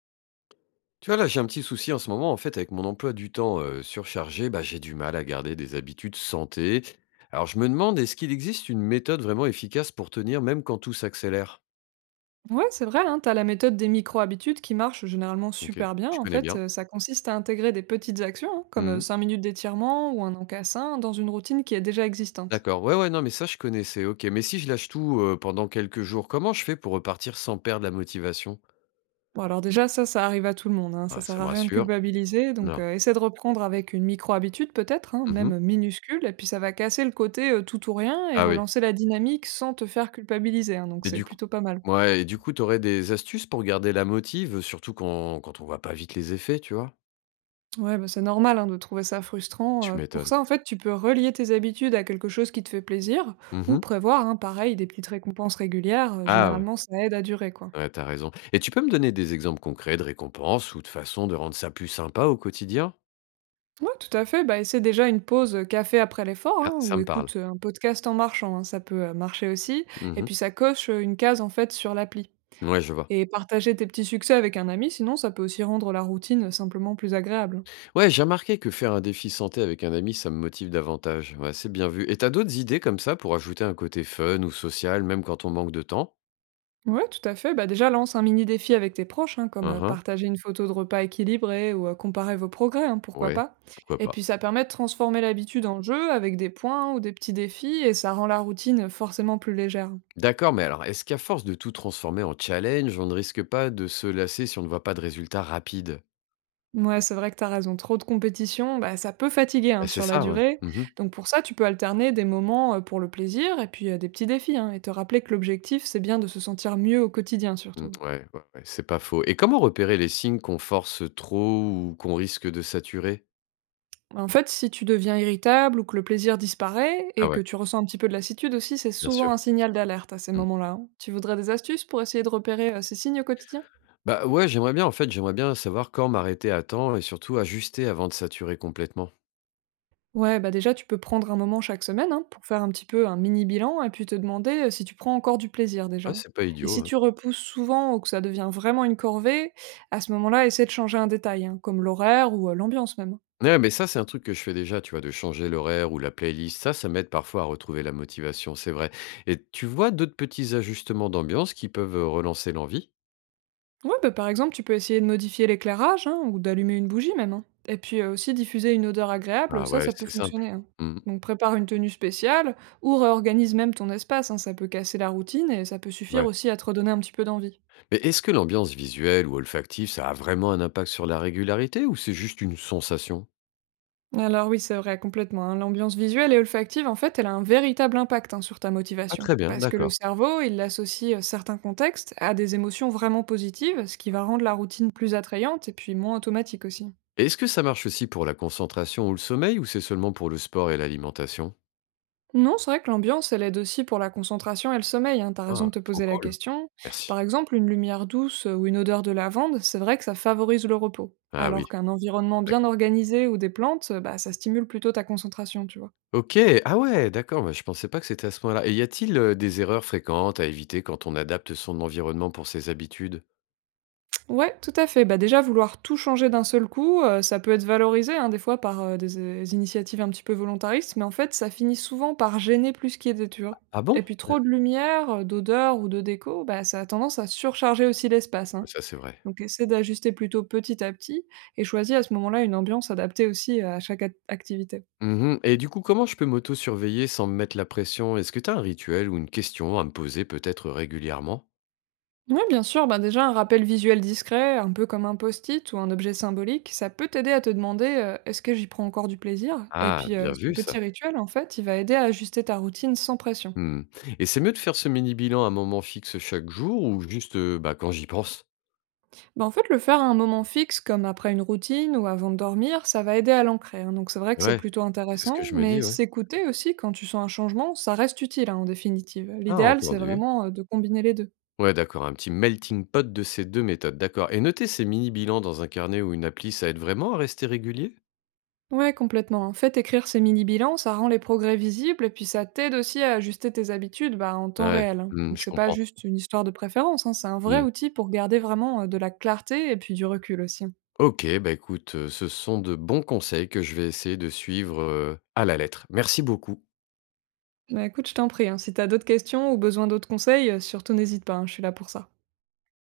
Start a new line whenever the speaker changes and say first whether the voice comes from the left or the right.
left: Tu vois, là, j'ai un petit souci en ce moment. En fait, avec mon emploi du temps surchargé, bah, j'ai du mal à garder des habitudes santé. Alors, je me demande, est-ce qu'il existe une méthode vraiment efficace pour tenir, même quand tout s'accélère.
right: Ouais, c'est vrai, hein, tu as la méthode des micro-habitudes qui marche généralement
left: Ok,
right: super bien.
left: je
right: En
left: connais
right: fait,
left: bien.
right: ça consiste à intégrer des petites actions, hein, comme
left: Mhm.
right: 5 minutes d'étirement ou un encassin, dans une routine qui est déjà existante.
left: D'accord. Ouais, ouais, non, mais ça, je connaissais. Ok, mais si je lâche tout pendant quelques jours, comment je fais pour repartir sans perdre la motivation?
right: Bon, alors déjà, ça arrive à tout le monde, hein, ça
left: Ouais,
right: sert
left: ça me
right: à rien de
left: rassure.
right: culpabiliser, donc
left: Non.
right: essaie de reprendre avec une micro-habitude peut-être, hein,
left: Mhm.
right: même minuscule, et puis ça va casser le côté tout ou rien et
left: Ah oui.
right: relancer la dynamique sans te faire culpabiliser, hein, donc
left: Et
right: c'est
left: du coup,
right: plutôt pas mal.
left: ouais, et du coup, t'aurais des astuces pour garder la motive, surtout quand, quand on voit pas vite les effets, tu vois?
right: Ouais, bah, c'est normal, hein, de trouver ça frustrant.
left: Tu
right: Pour
left: m'étonnes.
right: ça, en fait, tu peux relier tes habitudes à quelque chose qui te fait plaisir ou
left: Mhm.
right: prévoir, hein, pareil, des petites récompenses régulières.
left: Ah ouais.
right: Généralement, ça aide à durer, quoi.
left: Ouais, t'as raison. Et tu peux me donner des exemples concrets de récompenses ou de façons de rendre ça plus sympa au quotidien?
right: Ouais, tout à fait. Bah, essaie déjà une pause café après l'effort, hein,
left: Ah, ça
right: ou
left: me parle.
right: écoute un podcast en marchant, hein, ça peut marcher aussi. Et
left: Mmh.
right: puis, ça coche une case, en fait, sur l'appli.
left: Ouais, je vois.
right: Et partager tes petits succès avec un ami, sinon, ça peut aussi rendre la routine simplement plus agréable.
left: Ouais, j'ai remarqué que faire un défi santé avec un ami, ça me motive davantage. Ouais, c'est bien vu. Et t'as d'autres idées comme ça pour ajouter un côté fun ou social, même quand on manque de temps?
right: Ouais, tout à fait. Bah, déjà, lance un mini défi avec tes proches, hein, comme
left: Hein, hein.
right: partager une photo de repas équilibré ou comparer vos progrès, hein, pourquoi
left: Ouais,
right: pas.
left: pourquoi
right: Et
left: pas.
right: puis, ça permet de transformer l'habitude en jeu avec des points ou des petits défis et ça rend la routine forcément plus légère.
left: D'accord, mais alors, est-ce qu'à force de tout transformer en challenge, on ne risque pas de se lasser si on ne voit pas de résultats rapides?
right: Ouais, c'est vrai que t'as raison. Trop de compétition, bah, ça peut fatiguer, hein,
left: Bah, c'est
right: sur la
left: ça, ouais.
right: durée.
left: Mmh.
right: Donc, pour ça, tu peux alterner des moments pour le plaisir et puis des petits défis, hein, et te rappeler que l'objectif, c'est bien de se sentir mieux au quotidien
left: Mmh,
right: surtout.
left: ouais, ouais, ouais, c'est pas faux. Et comment repérer les signes qu'on force trop ou qu'on risque de saturer?
right: En fait, si tu deviens irritable ou que le plaisir disparaît
left: Ah
right: et que
left: ouais,
right: tu ressens un petit peu de lassitude aussi, c'est
left: bien
right: souvent
left: sûr.
right: un signal d'alerte à ces
left: Mmh.
right: moments-là, hein. Tu voudrais des astuces pour essayer de repérer ces signes au quotidien?
left: Bah, ouais, j'aimerais bien, en fait, j'aimerais bien savoir quand m'arrêter à temps et surtout ajuster avant de saturer complètement.
right: Ouais, bah déjà, tu peux prendre un moment chaque semaine, hein, pour faire un petit peu un mini bilan et puis te demander si tu prends encore du plaisir
left: Ouais,
right: déjà.
left: c'est pas
right: Et
left: idiot,
right: si
left: hein.
right: tu repousses souvent ou que ça devient vraiment une corvée, à ce moment-là, essaie de changer un détail, hein, comme l'horaire ou l'ambiance même, hein.
left: Ouais, mais ça, c'est un truc que je fais déjà, tu vois, de changer l'horaire ou la playlist. Ça m'aide parfois à retrouver la motivation, c'est vrai. Et tu vois d'autres petits ajustements d'ambiance qui peuvent, relancer l'envie?
right: Ouais, bah, par exemple, tu peux essayer de modifier l'éclairage, hein, ou d'allumer une bougie même, hein. Et puis aussi diffuser une odeur agréable,
left: Ah
right: ça,
left: ouais,
right: ça peut
left: c'est simple.
right: fonctionner, hein.
left: Mmh.
right: Donc prépare une tenue spéciale, ou réorganise même ton espace, hein, ça peut casser la routine et ça peut suffire
left: Ouais.
right: aussi à te redonner un petit peu d'envie.
left: Mais est-ce que l'ambiance visuelle ou olfactive, ça a vraiment un impact sur la régularité ou c'est juste une sensation?
right: Alors oui, c'est vrai, complètement, hein. L'ambiance visuelle et olfactive, en fait, elle a un véritable impact, hein, sur ta
left: Ah,
right: motivation.
left: très bien,
right: Parce que le
left: d'accord.
right: cerveau, il associe certains contextes à des émotions vraiment positives, ce qui va rendre la routine plus attrayante et puis moins automatique aussi.
left: Et est-ce que ça marche aussi pour la concentration ou le sommeil ou c'est seulement pour le sport et l'alimentation?
right: Non, c'est vrai que l'ambiance, elle aide aussi pour la concentration et le sommeil, hein, t'as raison
left: Ah,
right: de te
left: trop
right: poser la
left: cool.
right: question.
left: Merci.
right: Par exemple, une lumière douce ou une odeur de lavande, c'est vrai que ça favorise le repos.
left: Ah oui,
right: Alors qu'un environnement bien
left: d'accord.
right: organisé ou des plantes, bah, ça stimule plutôt ta concentration, tu vois.
left: Ok, ah ouais, d'accord, moi, je pensais pas que c'était à ce point-là. Et y a-t-il des erreurs fréquentes à éviter quand on adapte son environnement pour ses habitudes?
right: Ouais, tout à fait. Bah, déjà, vouloir tout changer d'un seul coup, ça peut être valorisé, hein, des fois par, des initiatives un petit peu volontaristes, mais en fait, ça finit souvent par gêner plus qu'aider, tu vois?
left: Ah bon?
right: Et puis trop
left: D'accord.
right: de lumière, d'odeur ou de déco, bah, ça a tendance à surcharger aussi l'espace, hein.
left: Ça, c'est vrai.
right: Donc essaie d'ajuster plutôt petit à petit et choisis à ce moment-là une ambiance adaptée aussi à chaque ac activité.
left: Mhm. Et du coup, comment je peux m'auto-surveiller sans me mettre la pression? Est-ce que tu as un rituel ou une question à me poser peut-être régulièrement?
right: Oui, bien sûr, bah déjà un rappel visuel discret, un peu comme un post-it ou un objet symbolique, ça peut t'aider à te demander, est-ce que j'y prends encore du plaisir? Et
left: Ah,
right: puis
left: bien
right: ce
left: vu
right: petit
left: ça.
right: rituel, en fait, il va aider à ajuster ta routine sans pression.
left: Mmh. Et c'est mieux de faire ce mini bilan à un moment fixe chaque jour ou juste, bah, quand j'y pense?
right: Bah, en fait, le faire à un moment fixe, comme après une routine ou avant de dormir, ça va aider à l'ancrer, hein. Donc c'est vrai que c'est
left: Ouais,
right: plutôt
left: c'est ce que
right: intéressant,
left: je me
right: mais
left: dis, ouais.
right: s'écouter aussi quand tu sens un changement, ça reste utile, hein, en définitive.
left: Ah,
right: L'idéal, c'est
left: entendu.
right: vraiment de combiner les deux.
left: Ouais, d'accord, un petit melting pot de ces 2 méthodes, d'accord. Et noter ces mini bilans dans un carnet ou une appli, ça aide vraiment à rester régulier?
right: Ouais, complètement. En fait, écrire ces mini-bilans, ça rend les progrès visibles et puis ça t'aide aussi à ajuster tes habitudes, bah, en temps
left: Ouais,
right: réel, hein.
left: mmh,
right: Donc,
left: je
right: c'est pas
left: comprends.
right: juste une histoire de préférence, hein, c'est un vrai
left: Mmh.
right: outil pour garder vraiment de la clarté et puis du recul aussi, hein.
left: OK, bah, écoute, ce sont de bons conseils que je vais essayer de suivre, à la lettre. Merci beaucoup.
right: Bah, écoute, je t'en prie, hein, si t'as d'autres questions ou besoin d'autres conseils, surtout n'hésite pas, hein, je suis là pour ça.